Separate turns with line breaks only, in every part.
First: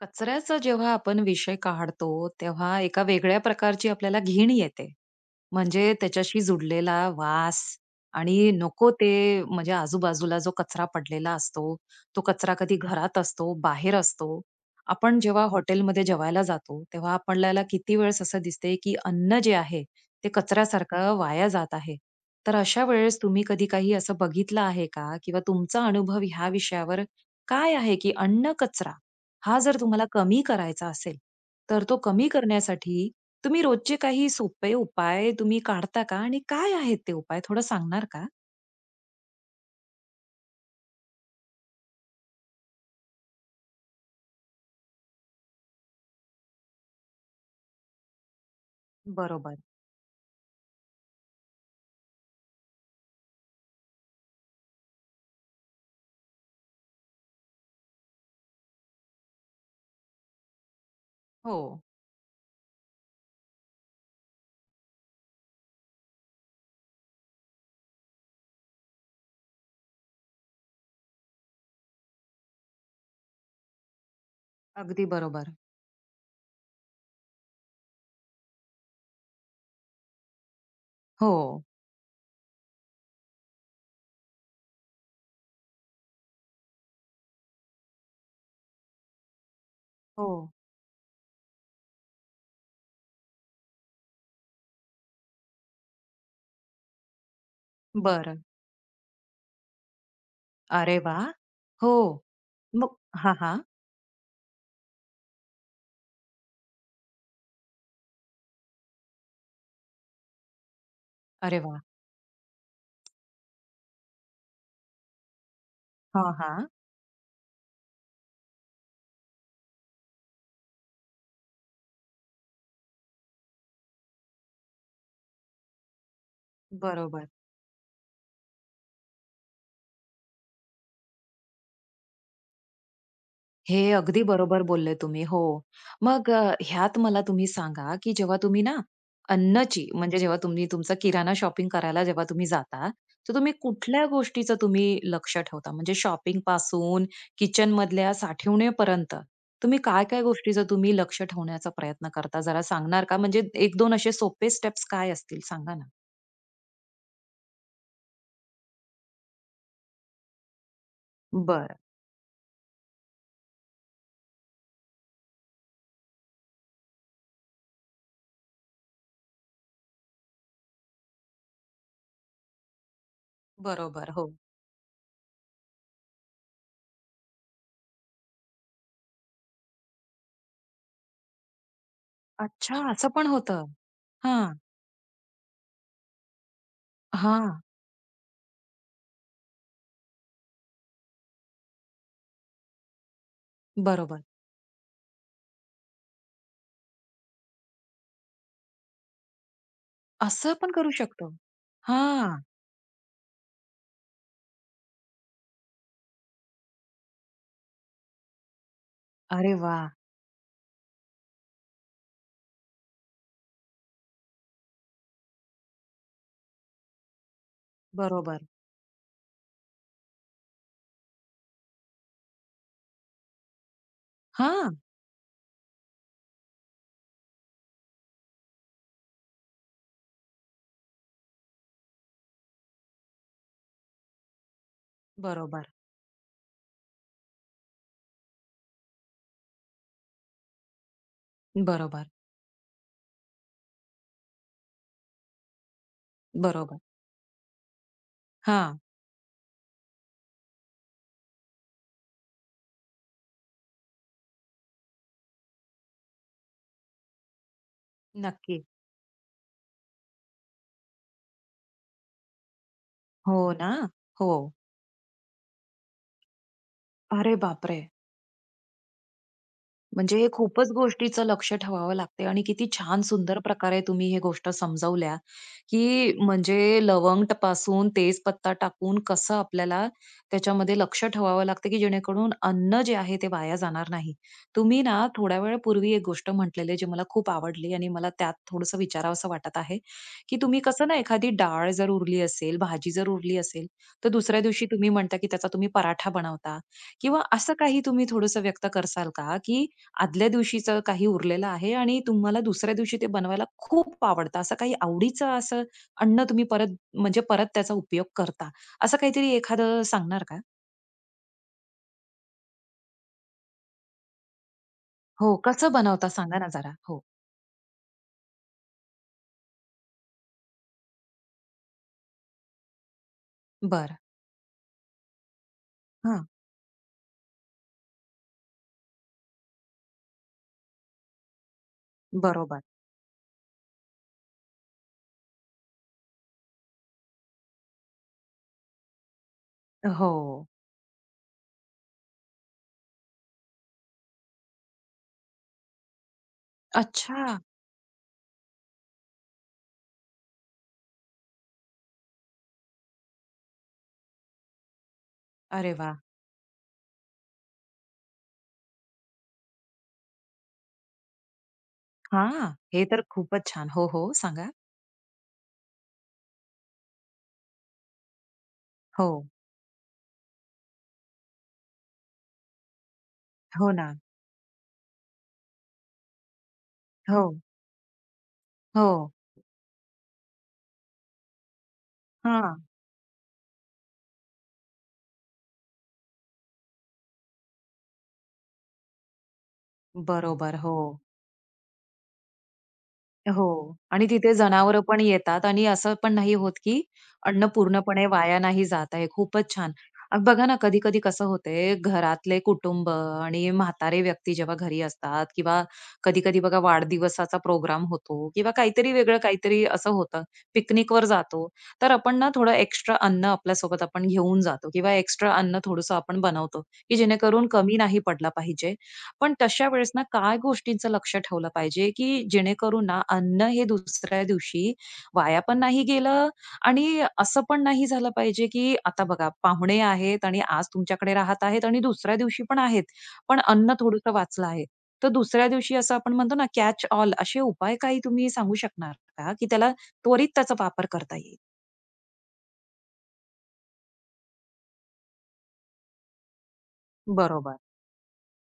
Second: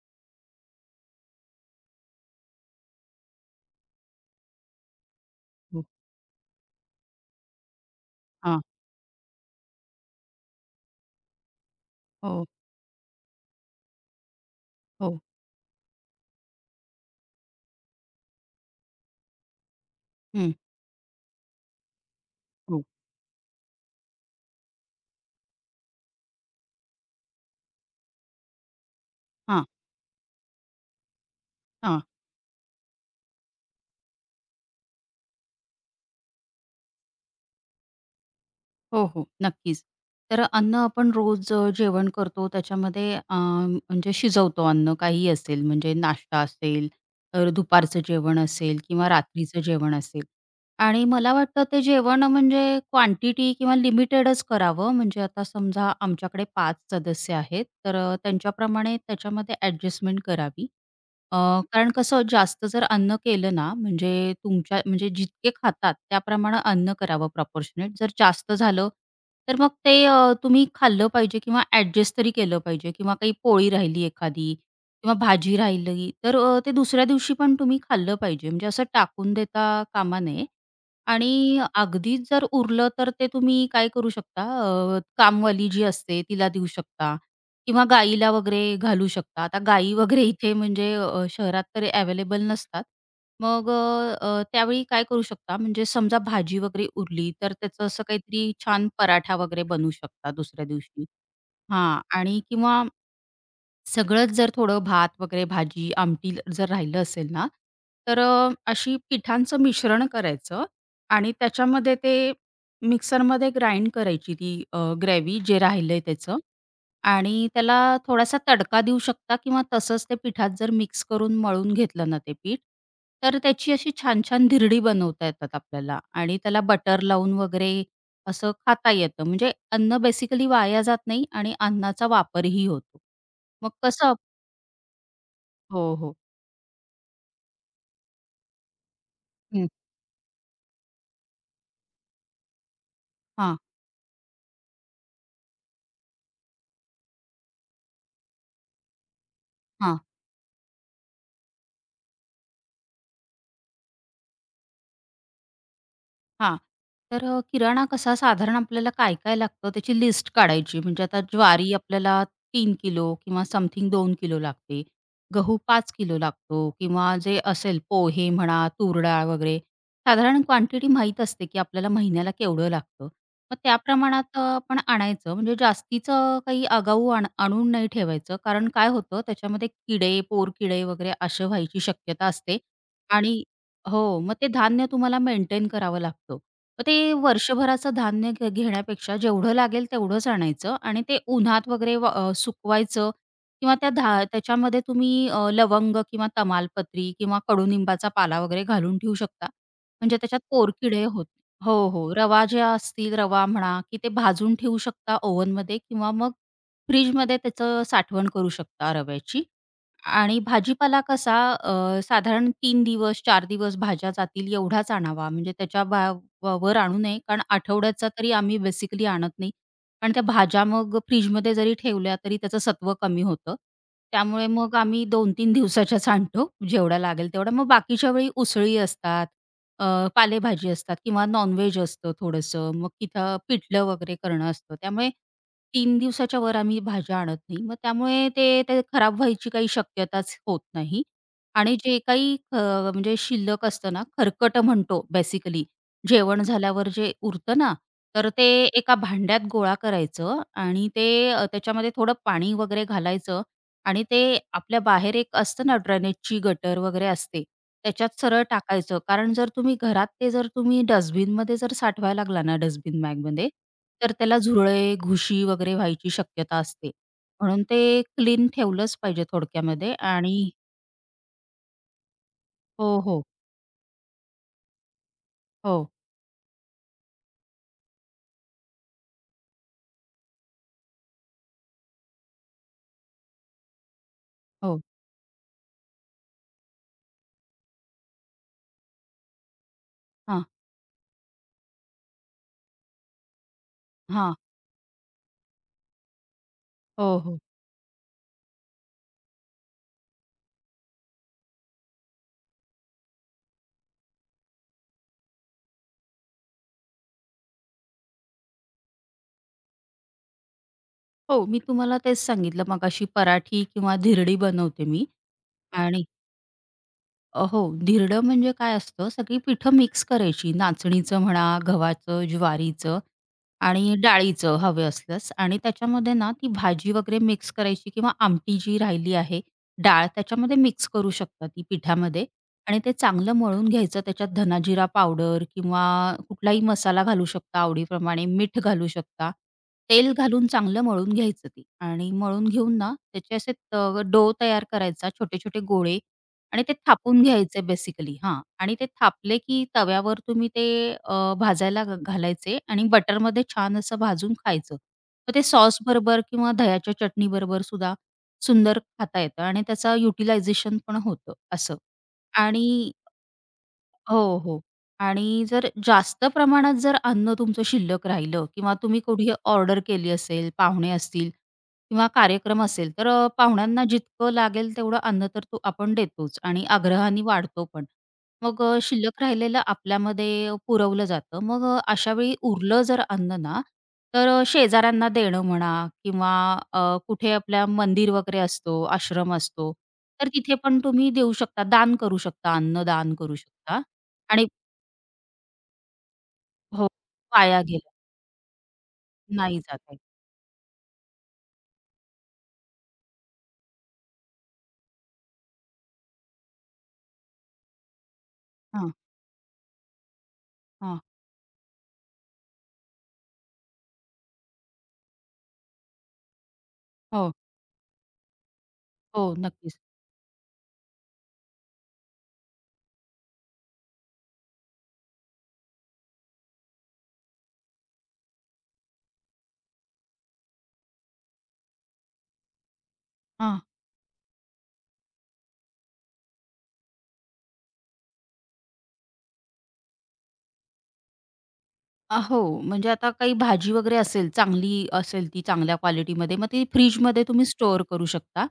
कचऱ्याचा जेव्हा आपण विषय काढतो, तेव्हा एका वेगळ्या प्रकारची आपल्याला घीण येते.
हो.
म्हणजे त्याच्याशी जुडलेला वास आणि
हां.
नको ते म्हणजे आजूबाजूला जो कचरा पडलेला असतो, तो
हो,
कचरा कधी घरात असतो, बाहेर असतो. आपण
हो.
जेव्हा हॉटेलमध्ये जेवायला जातो, तेव्हा आपल्याला किती वेळेस असं दिसते, की अन्न जे आहे, ते
हं.
कचऱ्यासारखं वाया जात आहे. तर
हो.
अशा वेळेस तुम्ही कधी काही असं बघितलं आहे का? किंवा तुमचा अनुभव ह्या विषयावर काय आहे, की अन्न कचरा हा
हां,
जर तुम्हाला कमी करायचा असेल, तर तो
हां.
कमी करण्यासाठी तुम्ही रोजचे काही सोपे उपाय तुम्ही काढता का? आणि काय आहेत ते उपाय थोडं सांगणार का?
हो, हो. नक्कीच. तर अन्न आपण रोज जेवण करतो त्याच्यामध्ये म्हणजे शिजवतो अन्न काहीही असेल म्हणजे नाश्ता असेल, तर दुपारचं जेवण असेल किंवा
बरोबर.
रात्रीचं जेवण असेल. आणि मला वाटतं ते जेवण म्हणजे क्वांटिटी किंवा लिमिटेडच करावं म्हणजे आता समजा आमच्याकडे 5 सदस्य आहेत तर त्यांच्याप्रमाणे त्याच्यामध्ये ॲडजस्टमेंट करावी. अ,
हो,
कारण कसं जास्त जर अन्न केलं ना, म्हणजे तुमच्या म्हणजे जितके खातात त्याप्रमाणे अन्न करावं प्रपोर्शनेट. जर जास्त झालं, तर मग ते तुम्ही खाल्लं पाहिजे किंवा ॲडजस्ट तरी केलं पाहिजे किंवा काही पोळी राहिली एखादी
अगदी
किंवा
बरोबर.
भाजी राहिली, तर ते दुसऱ्या दिवशी पण तुम्ही खाल्लं पाहिजे. म्हणजे असं टाकून देता कामा नये
हो,
आणि अगदीच जर उरलं, तर ते तुम्ही काय करू शकता, कामवाली जी असते तिला देऊ शकता किंवा गाईला वगैरे घालू शकता. आता गाई वगैरे
हो.
इथे म्हणजे शहरात तर अवेलेबल नसतात. मग अ, अ, त्यावेळी काय करू शकता म्हणजे समजा भाजी वगैरे उरली, तर त्याचं असं
बरं.
काहीतरी छान पराठा वगैरे बनवू शकता दुसऱ्या
अरे
दिवशी.
वाह! हो.
हां आणि किंवा
मग हां, हां.
सगळंच जर थोडं भात वगैरे भाजी, आमटी जर राहिलं असेल ना, तर अशी पिठांचं मिश्रण करायचं आणि
अरे वाह!
त्याच्यामध्ये ते मिक्सरमध्ये ग्राइंड करायची ती ग्रेव्ही जे राहिलंय
हां,
त्याचं
हां.
आणि त्याला थोडासा तडका देऊ शकता किंवा तसंच ते पिठात जर मिक्स करून मळून घेतलं ना ते पीठ, तर त्याची अशी छान-छान धिरडी बनवता येतात आपल्याला आणि त्याला बटर
बरोबर.
लावून वगैरे असं खाता येतं. म्हणजे अन्न बेसिकली वाया जात नाही आणि अन्नाचा वापरही होतो. मग
हे
कसं
अगदी बरोबर बोलले तुम्ही. हो.
हो, हो.
मग ह्यात मला तुम्ही सांगा, की जेव्हा तुम्ही ना
हं.
अन्नची म्हणजे जेव्हा तुम्ही तुमचा किराणा शॉपिंग करायला जेव्हा तुम्ही जाता, तर तुम्ही
हां,
कुठल्या गोष्टीचं तुम्ही लक्ष ठेवता? म्हणजे शॉपिंगपासून किचनमधल्या साठवणेपर्यंत तुम्ही
हां,
काय-काय गोष्टीचं तुम्ही लक्ष ठेवण्याचा प्रयत्न करता? जरा सांगणार का? म्हणजे एक 2 असे सोपे स्टेप्स काय असतील सांगा ना?
हां. तर किराणा कसा साधारण आपल्याला काय-काय लागतं त्याची लिस्ट काढायची. म्हणजे आता ज्वारी
बरं.
आपल्याला 3 किलो किंवा समथिंग 2 किलो लागते. गहू 5 किलो लागतो किंवा जे असेल पोहे म्हणा, तूर डाळ वगैरे साधारण क्वांटिटी माहीत असते, की आपल्याला महिन्याला केवढं लागतं. मग त्या
बरोबर. हो.
प्रमाणात आपण आणायचं. म्हणजे जास्तीचं काही आगाऊ आणून नाही ठेवायचं. कारण काय होतं त्याच्यामध्ये किडे, पोरकिडे वगैरे असे व्हायची शक्यता असते
अच्छा असं पण
आणि
होतं.
हो, मग ते
हां.
धान्य तुम्हाला मेंटेन करावं लागतं. मग ते
हां.
वर्षभराचं धान्य घेण्यापेक्षा जेवढं लागेल तेवढंच आणायचं आणि ते उन्हात वगैरे सुकवायचं किंवा
बरोबर.
त्याच्यामध्ये तुम्ही लवंग किंवा तमालपत्री किंवा कडुनिंबाचा पाला वगैरे घालून ठेवू शकता. म्हणजे त्याच्यात
असं आपण करू
पोरकिडे होत
शकतो.
हो, हो.
हां.
रवा ज्या असतील, रवा म्हणा, की ते भाजून ठेवू शकता ओव्हनमध्ये किंवा मग फ्रिजमध्ये त्याचं साठवण करू शकता रव्याची.
अरे वा,
आणि भाजीपाला कसा साधारण 3 दिवस, चार दिवस भाज्या जातील एवढाच आणावा. म्हणजे त्याच्या बा व वर आणू नये. कारण आठवड्याचा तरी
बरोबर.
आम्ही बेसिकली आणत नाही. कारण त्या भाज्या मग फ्रिजमध्ये जरी ठेवल्या तरी त्याचं सत्व कमी होतं. त्यामुळे
हां.
मग आम्ही 2-3 दिवसाच्याच आणतो जेवढ्या लागेल तेवढ्या. मग बाकीच्या वेळी उसळी असतात, पालेभाजी असतात किंवा नॉन असतं थोडंसं. मग तिथं पिठलं वगैरे करणं असतं. त्यामुळे
बरोबर,
तीन दिवसाच्या वर आम्ही भाज्या आणत नाही. मग त्यामुळे ते ते खराब व्हायची काही शक्यताच होत नाही. आणि जे
बरोबर,
काही म्हणजे शिल्लक असतं ना, खरकटं म्हणतो बेसिकली. जेवण
बरोबर.
झाल्यावर जे उरतं ना, तर ते
हां.
एका भांड्यात गोळा करायचं आणि ते त्याच्यामध्ये थोडं पाणी वगैरे घालायचं आणि ते आपल्या बाहेर एक असतं ना ड्रेनेजची गटर वगैरे असते, त्याच्यात सरळ
नक्की.
टाकायचं. कारण जर तुम्ही डस्टबिनमध्ये जर साठवायला लागला ना डस्टबिन
हो
बॅगमध्ये,
ना.
तर
हो.
त्याला झुरळे, घुशी वगैरे व्हायची शक्यता असते.
अरे
म्हणून ते
बापरे!
क्लीन ठेवलंच पाहिजे थोडक्यामध्ये
म्हणजे हे
आणि
खूपच गोष्टीचं लक्ष ठेवावं लागते आणि किती
हो,
छान
हो.
सुंदर प्रकारे तुम्ही हे गोष्ट समजावल्या,
हो,
की म्हणजे लवंग पासून तेजपत्ता टाकून कसं आपल्याला त्याच्यामध्ये लक्ष ठेवावं लागतं, की जेणेकरून अन्न जे आहे ते वाया जाणार नाही.
हो.
तुम्ही ना थोड्या वेळापूर्वी एक गोष्ट म्हटलेली जी मला खूप आवडली आणि मला त्यात थोडंसं विचारावसं वाटत आहे, की
हां,
तुम्ही कसं ना एखादी डाळ जर उरली असेल, भाजी जर उरली असेल, तर
हां.
दुसऱ्या दिवशी तुम्ही म्हणता, की त्याचा तुम्ही पराठा बनवता
हो,
किंवा
हो.
असं काही तुम्ही थोडंसं व्यक्त कराल का, की आदल्या दिवशीचं काही उरलेलं आहे आणि तुम्हाला दुसऱ्या दिवशी ते बनवायला खूप आवडतं. असं काही आवडीचं असं अन्न तुम्ही परत म्हणजे परत त्याचा उपयोग करता. असं काहीतरी एखादं सांगणार का?
हो, मी तुम्हाला तेच सांगितलं मगाशी पराठी किंवा धिरडी बनवते मी
हो, कसं
आणि
बनवता सांगा ना जरा? हो.
हो, धिरडं म्हणजे काय असतं, सगळी पिठं मिक्स करायची. नाचणीचं म्हणा, गव्हाचं, ज्वारीचं आणि
बरं.
डाळीचं हवे असल्यास आणि त्याच्यामध्ये
हां.
ना ती भाजी वगैरे मिक्स करायची किंवा आमटी जी राहिली आहे, डाळ त्याच्यामध्ये मिक्स करू शकता ती पिठामध्ये
बरोबर.
आणि ते चांगलं मळून घ्यायचं. त्याच्यात धनाजिरा पावडर किंवा कुठलाही मसाला घालू शकता आवडीप्रमाणे, मीठ घालू शकता.
हो.
तेल घालून चांगलं मळून घ्यायचं ते आणि मळून घेऊन ना त्याचे असे डो तयार करायचा छोटे-छोटे गोळे आणि ते थापून
अच्छा.
घ्यायचे बेसिकली हां. आणि ते थापले की तव्यावर तुम्ही ते भाजायला घालायचे आणि बटरमध्ये छान असं भाजून खायचं. मग ते
अरे वाह!
सॉसबरोबर किंवा दह्याच्या चटणीबरोबर सुद्धा सुंदर खाता येतं आणि त्याचा युटिलायझेशन पण होतं असं.
हां. हे
आणि
तर खूपच छान. हो, हो.
हो,
सांगा.
हो. आणि जर जास्त प्रमाणात अन्न तुमचं शिल्लक राहिलं किंवा तुम्ही
हो.
कुठे ऑर्डर केली असेल, पाहुणे असतील किंवा कार्यक्रम असेल, तर
हो
पाहुण्यांना
ना.
जितकं लागेल तेवढं अन्न तर तो आपण देतोच आणि आग्रहाने
हो.
वाढतो पण. मग
हो.
शिल्लक राहिलेलं आपल्यामध्ये पुरवलं जातं. मग अशा वेळी
हां.
उरलं जर अन्न ना, तर शेजाऱ्यांना देणं म्हणा किंवा अ, कुठे आपल्या मंदिर वगैरे असतो, आश्रम असतो, तर तिथे
बरोबर. हो.
पण तुम्ही देऊ शकता, दान करू शकता, अन्न दान करू
हो.
शकता.
आणि तिथे
आणि
जनावरं पण येतात आणि असं पण नाही होत, की
हो,
अन्न
वाया गेलं.
पूर्णपणे वाया नाही जात आहे. खूपच
नाही
छान.
जात आहे.
बघा ना, कधी-कधी कसं होते, घरातले कुटुंब आणि म्हातारे व्यक्ती जेव्हा घरी असतात किंवा कधी-कधी बघा वाढदिवसाचा प्रोग्राम होतो किंवा
हां,
काहीतरी वेगळं काहीतरी असं होतं,
हां.
पिकनिकवर जातो. तर आपण ना थोडं एक्स्ट्रा अन्न आपल्यासोबत आपण घेऊन जातो किंवा एक्स्ट्रा अन्न थोडंसं आपण बनवतो, की
हो,
जेणेकरून कमी नाही पडला पाहिजे.
हो,
पण तशा
नक्कीच.
वेळेस ना काय गोष्टींचं लक्ष ठेवलं पाहिजे, की जेणेकरून ना अन्न हे दुसऱ्या दिवशी वाया पण नाही गेलं आणि असं पण नाही झालं पाहिजे, की आता बघा पाहुणे आहेत आणि आज तुमच्याकडे राहत आहेत आणि दुसऱ्या दिवशी पण आहेत. पण
हां.
अन्न थोडंसं वाचलं आहे. तर दुसऱ्या दिवशी असं आपण म्हणतो ना कॅच ऑल असे उपाय काही तुम्ही सांगू शकणार का, की त्याला त्वरित त्याचा वापर करता येईल?
हो, म्हणजे आता काही भाजी वगैरे असेल, चांगली असेल ती चांगल्या क्वालिटीमध्ये, मग ती फ्रिजमध्ये तुम्ही
बरोबर.
स्टोअर करू शकता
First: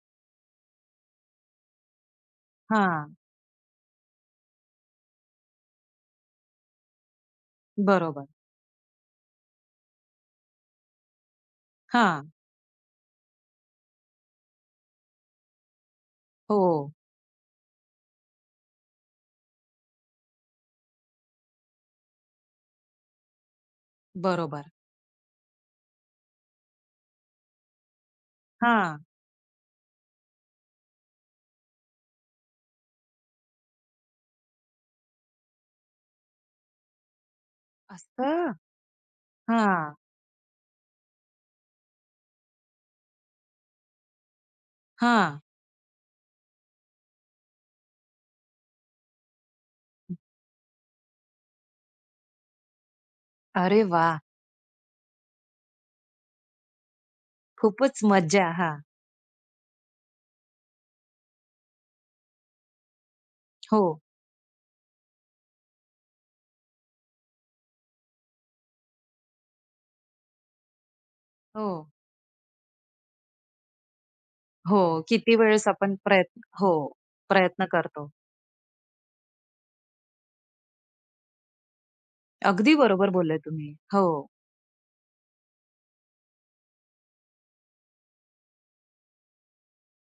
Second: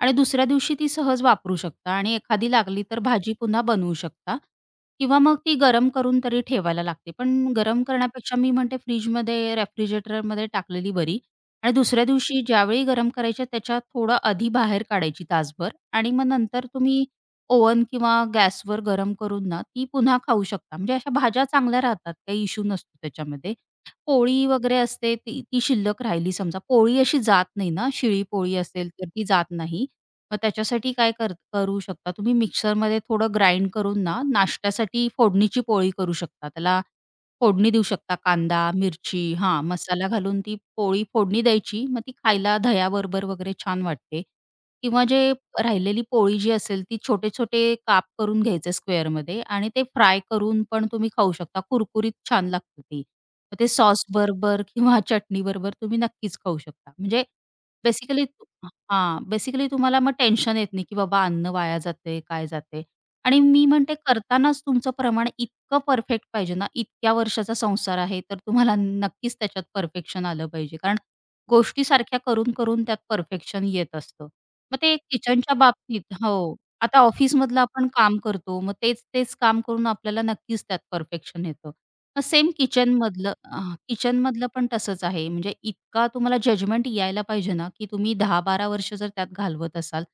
आणि दुसऱ्या दिवशी ती सहज वापरू शकता आणि एखादी लागली तर
हां.
भाजी पुन्हा बनवू शकता किंवा मग ती गरम करून तरी ठेवायला लागते. पण गरम
बरोबर.
करण्यापेक्षा मी म्हणते फ्रिजमध्ये, रेफ्रिजरेटरमध्ये टाकलेली बरी आणि दुसऱ्या
हां.
दिवशी ज्यावेळी गरम करायची त्याच्या थोडं आधी बाहेर काढायची तासभर आणि मग नंतर
हो.
तुम्ही ओव्हन किंवा गॅसवर गरम करून ना, ती पुन्हा खाऊ शकता. म्हणजे अशा भाज्या चांगल्या राहतात, काही इश्यू नसतो त्याच्यामध्ये. पोळी
बरोबर.
वगैरे असते ती ती शिल्लक राहिली समजा, पोळी अशी जात नाही ना, शिळी पोळी असेल
हां.
तर ती जात नाही. मग त्याच्यासाठी काय कर करू शकता तुम्ही मिक्सरमध्ये थोडं ग्राइंड करून ना, नाश्त्यासाठी फोडणीची पोळी करू शकता. त्याला फोडणी देऊ शकता
असं?
कांदा, मिरची हां,
हां.
मसाला घालून ती पोळी फोडणी द्यायची. मग ती खायला दह्याबरोबर वगैरे छान वाटते. किंवा
हां.
राहिलेली पोळी जी असेल ती छोटे-छोटे काप करून घ्यायचे स्क्वेअरमध्ये आणि ते फ्राय करून पण तुम्ही खाऊ शकता. कुरकुरीत छान लागते ती. मग ते
अरे वा,
सॉसबरोबर किंवा चटणीबरोबर तुम्ही नक्कीच खाऊ शकता. म्हणजे
खूपच
बेसिकली
मज्जा. हा,
बेसिकली तुम्हाला मग टेन्शन येत नाही, की बाबा अन्न वाया जातंय, काय जातंय आणि मी
हो.
म्हणते करतानाच तुमचं प्रमाण इतकं परफेक्ट पाहिजे ना, इतक्या वर्षाचा संसार आहे, तर तुम्हाला नक्कीच त्याच्यात परफेक्शन आलं पाहिजे. कारण
हो.
गोष्टी सारख्या करून-करून त्यात परफेक्शन येत असतं. मग
हो,
ते
किती
किचनच्या
वेळेस आपण
बाबतीत
प्रयत्न
हो.
हो,
आता ऑफिसमधलं
प्रयत्न
आपण
करतो.
काम करतो. मग तेच-तेच काम करून आपल्याला नक्कीच त्यात परफेक्शन येतं. मग सेम
अगदी बरोबर
किचनमधलं
बोलले
अ,
तुम्ही. हो,
किचनमधलं पण तसंच आहे. म्हणजे इतका तुम्हाला जजमेंट यायला पाहिजे ना, की तुम्ही दहा बारा वर्ष जर त्यात घालवत असाल,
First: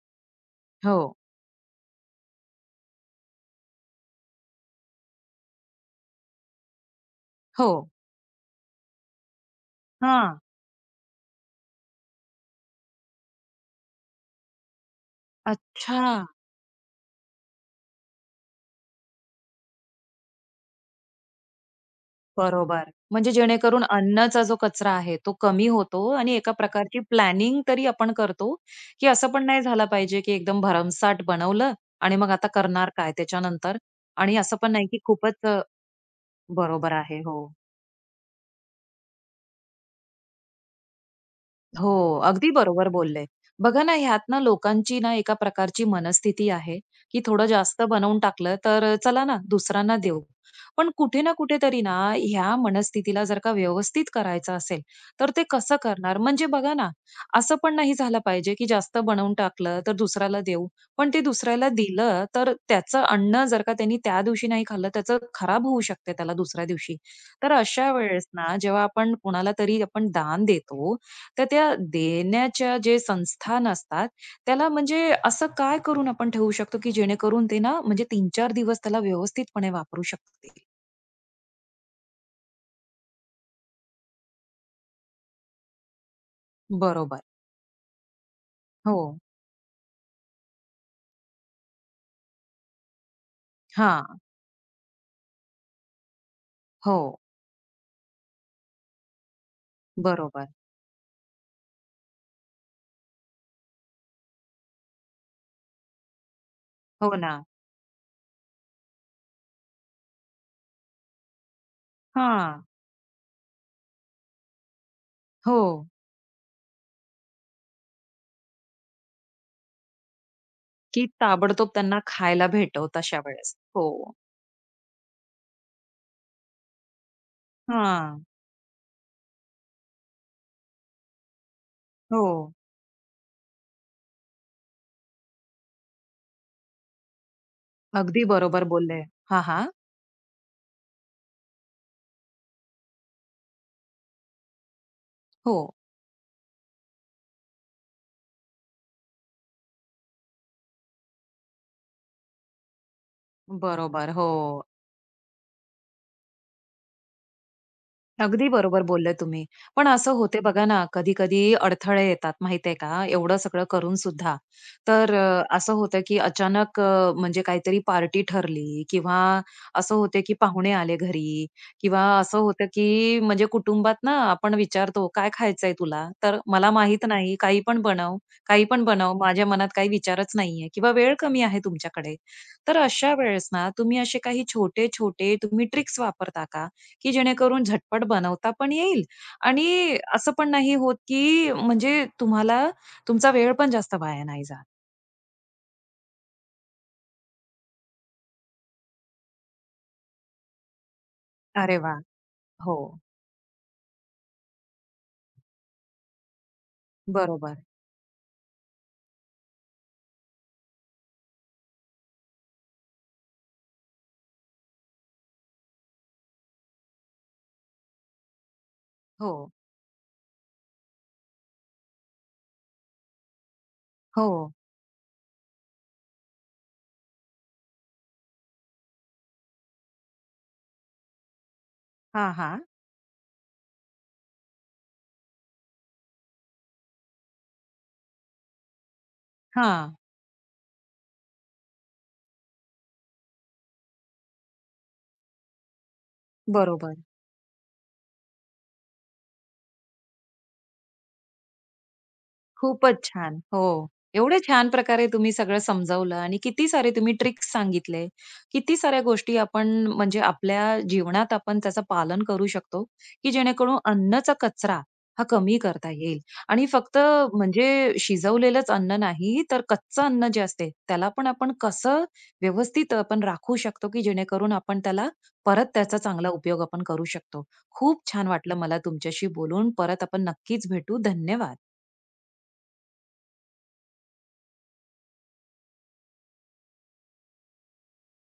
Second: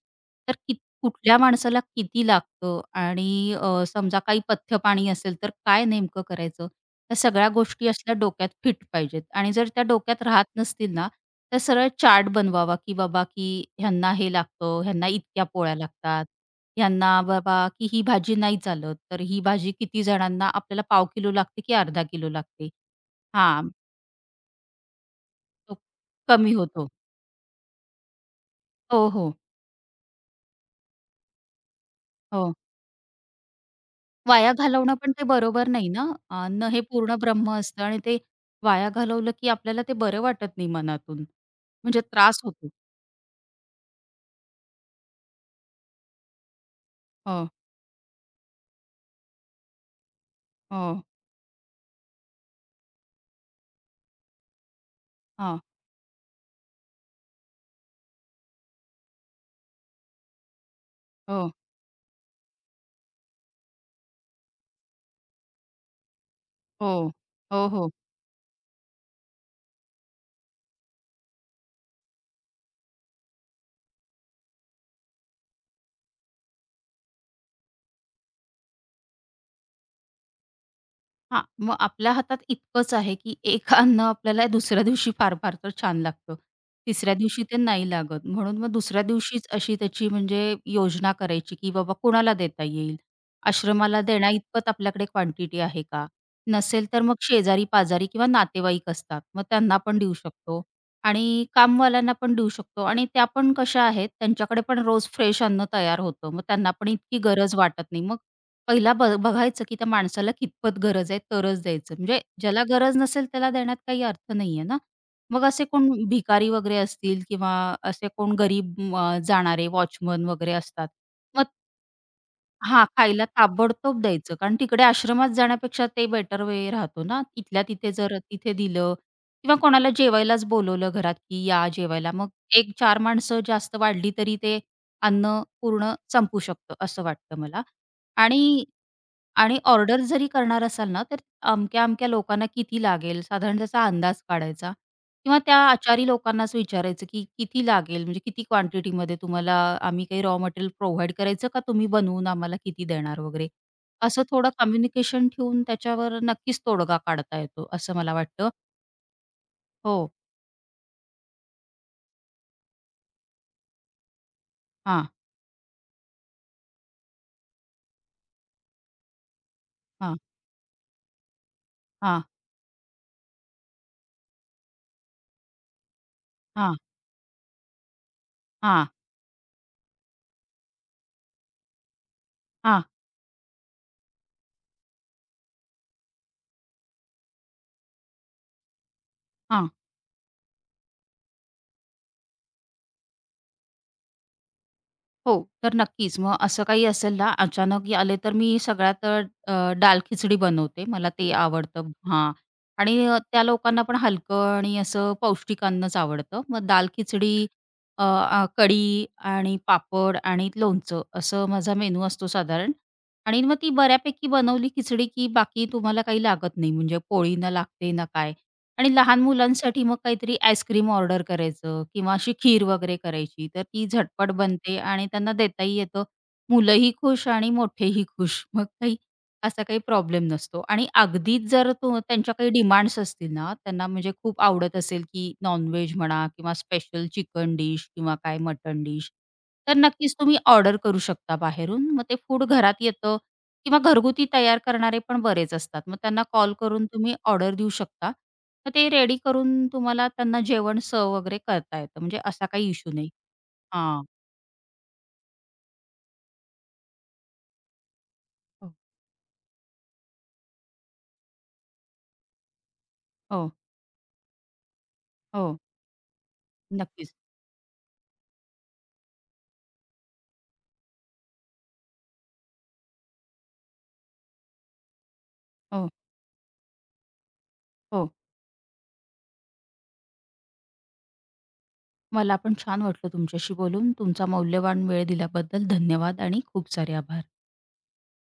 तर
हो,
कुठल्या माणसाला किती लागतं आणि समजा काही पथ्य पाणी असेल, तर काय नेमकं करायचं? या सगळ्या
हो.
गोष्टी असल्या डोक्यात फिट पाहिजेत आणि जर त्या
हा,
डोक्यात राहत नसतील ना, तर सरळ चार्ट बनवावा, की बाबा की ह्यांना हे लागतं, ह्यांना इतक्या पोळ्या
अच्छा.
लागतात. ह्यांना बाबा की ही भाजी नाही चालत, तर ही भाजी किती जणांना आपल्याला पाव किलो लागते की अर्धा किलो लागते.
बरोबर. म्हणजे
हां,
जेणेकरून अन्नाचा जो कचरा आहे तो कमी
तो
होतो आणि
कमी
एका
होतो.
प्रकारची प्लॅनिंग तरी आपण करतो, की
हो,
असं
हो,
पण नाही झालं पाहिजे, की एकदम भरमसाठ बनवलं आणि मग आता
हो.
करणार काय त्याच्यानंतर? आणि
वाया
असं पण नाही,
घालवणं
की
पण ते
खूपच
बरोबर नाही ना. अन्न हे
बरोबर
पूर्ण
आहे. हो.
ब्रह्म असतं आणि ते वाया घालवलं की आपल्याला ते बरं वाटत नाही मनातून.
हो,
म्हणजे त्रास
अगदी
होतो.
बरोबर बोलले. बघा ना, ह्यात ना लोकांची ना एका प्रकारची मनस्थिती आहे, की थोडं
हो,
जास्त बनवून टाकलं तर चला ना दुसऱ्यांना देऊ.
हो,
पण कुठे ना कुठेतरी ना ह्या मनस्थितीला जर का व्यवस्थित करायचं असेल, तर ते
हां,
कसं करणार? म्हणजे बघा ना, असं पण नाही झालं पाहिजे, की जास्त बनवून टाकलं तर दुसऱ्याला देऊ. पण ते
हो,
दुसऱ्याला दिलं तर त्याचं अन्न जर का त्यांनी त्या दिवशी नाही खाल्लं, त्याचं खराब होऊ शकते त्याला दुसऱ्या दिवशी.
हो,
तर
हो, हो.
अशा वेळेस ना जेव्हा आपण कुणाला तरी आपण दान देतो, तर त्या देण्याच्या जे संस्थान असतात, त्याला म्हणजे असं काय करून आपण ठेवू शकतो, की जेणेकरून ते ना म्हणजे 3-4 दिवस त्याला व्यवस्थितपणे वापरू शकतील.
हां, मग आपल्या हातात इतकंच आहे, की एक अन्न आपल्याला दुसऱ्या दिवशी फार-फार तर छान लागतं. तिसऱ्या
बरोबर.
दिवशी ते नाही लागत. म्हणून मग
हो.
दुसऱ्या दिवशीच अशी त्याची म्हणजे योजना करायची, की बाबा कोणाला देता येईल? आश्रमाला
हां.
देण्याइतपत आपल्याकडे क्वांटिटी आहे का? नसेल तर
हो.
मग शेजारी-पाजारी किंवा नातेवाईक असतात. मग त्यांना पण देऊ
बरोबर.
शकतो आणि कामवाल्यांना पण देऊ शकतो आणि त्या पण कशा आहेत, त्यांच्याकडे पण रोज फ्रेश अन्न तयार होतं. मग त्यांना पण
हो
इतकी
ना.
गरज वाटत नाही. मग पहिला बघायचं, की त्या माणसाला कितपत गरज आहे तरच द्यायचं. म्हणजे ज्याला
हां.
गरज नसेल त्याला देण्यात काही अर्थ नाहीये ना. मग
हो.
असे कोण भिकारी वगैरे असतील किंवा असे कोण गरीब जाणारे वॉचमन वगैरे असतात.
की
मग
ताबडतोब त्यांना खायला
हां,
भेटो तशा
खायला
वेळेस. हो.
ताबडतोब द्यायचं. कारण तिकडे आश्रमात जाण्यापेक्षा ते बेटर वे राहतो ना. तिथल्या तिथे जर
हां.
तिथे दिलं किंवा कोणाला जेवायलाच बोलवलं घरात, की या जेवायला. मग
हो.
1-4 माणसं जास्त वाढली तरी ते अन्न पूर्ण संपू शकतं असं वाटतं मला.
अगदी
आणि
बरोबर बोलले. हां,
आणि
हां.
ऑर्डर जरी करणार असाल ना, तर अमक्या-अमक्या लोकांना किती लागेल साधारण त्याचा अंदाज काढायचा किंवा त्या
हो.
आचारी लोकांनाच विचारायचं, की किती लागेल म्हणजे किती क्वांटिटीमध्ये तुम्हाला आम्ही काही रॉ मटेरियल प्रोव्हाईड करायचं का तुम्ही बनवून आम्हाला किती देणार वगैरे.
बरोबर.
असं
हो.
थोडं कम्युनिकेशन ठेवून त्याच्यावर नक्कीच तोडगा काढता येतो असं मला वाटतं.
अगदी बरोबर बोलले तुम्ही. पण
हो.
असं होते बघा ना, कधी-कधी अडथळे येतात माहितीये का, एवढं सगळं करून सुद्धा.
हां,
तर असं होतं की अचानक म्हणजे काहीतरी पार्टी ठरली किंवा असं
हां,
होते की पाहुणे आले घरी किंवा
हां,
असं होतं की म्हणजे कुटुंबात ना आपण विचारतो, "काय खायचंय तुला?" तर "मला
हां,
माहीत नाही, काही पण बनव, काही पण
हां,
बनव, माझ्या मनात काही विचारच नाहीये किंवा वेळ कमी आहे तुमच्याकडे." तर
हां,
अशा वेळेस ना तुम्ही असे काही छोटे-छोटे तुम्ही ट्रिक्स वापरता का? की जेणेकरून झटपट बनवता पण येईल
हां.
आणि असं पण नाही होत की म्हणजे तुम्हाला तुमचा वेळ पण जास्त वाया नाही जात.
हो, तर नक्कीच. मग असं काही असेल ना, अचानक आले तर मी सगळ्यात डाल खिचडी बनवते. मला ते
अरे
आवडतं
वाह!
हां.
हो.
आणि त्या लोकांना पण हलकं आणि असं पौष्टिक अन्नच आवडतं. मग डाळ-खिचडी,
बरोबर.
अ, अ, कढी आणि पापड आणि लोणचं असं माझा मेनू असतो साधारण. आणि मग ती बऱ्यापैकी बनवली खिचडी, की बाकी तुम्हाला काही लागत नाही. म्हणजे पोळी ना लागते ना काय. आणि लहान
हो.
मुलांसाठी मग काहीतरी आईस्क्रीम ऑर्डर करायचं किंवा अशी खीर वगैरे करायची. तर ती झटपट
हो.
बनते आणि त्यांना देताही येतं. मुलंही खुश आणि मोठेही खुश. मग असा काही प्रॉब्लेम नसतो. आणि अगदीच जर तो
हां,
त्यांच्या काही
हां.
डिमांड्स असतील ना, त्यांना म्हणजे खूप आवडत असेल, की नॉन म्हणा किंवा स्पेशल चिकन डिश किंवा काय मटण डिश, तर
हां.
नक्कीच तुम्ही ऑर्डर करू शकता बाहेरून. मग ते फूड घरात येतं किंवा घरगुती तयार करणारे पण बरेच असतात. मग त्यांना कॉल करून
बरोबर.
तुम्ही ऑर्डर देऊ शकता. मग ते रेडी करून तुम्हाला त्यांना जेवण सर्व वगैरे करता येतं. म्हणजे असा काही इश्यू
खूपच
नाही.
छान. हो.
हां.
एवढे छान प्रकारे तुम्ही सगळं समजावलं आणि किती सारे तुम्ही ट्रिक्स सांगितले.
हो.
किती साऱ्या गोष्टी आपण म्हणजे आपल्या जीवनात आपण त्याचं पालन करू शकतो, की
हो,
जेणेकरून अन्नचा कचरा हा कमी
हो.
करता येईल आणि फक्त
नक्कीच.
म्हणजे शिजवलेलंच अन्न नाही, तर कच्चं अन्न जे असते त्याला पण आपण कसं व्यवस्थित आपण राखू शकतो, की जेणेकरून आपण त्याला परत
हो,
त्याचा चांगला उपयोग आपण करू शकतो. खूप
हो.
छान वाटलं मला तुमच्याशी बोलून. परत आपण नक्कीच भेटू. धन्यवाद.
मला पण छान वाटलं तुमच्याशी बोलून. तुमचा मौल्यवान वेळ दिल्याबद्दल धन्यवाद आणि खूप सारे आभार.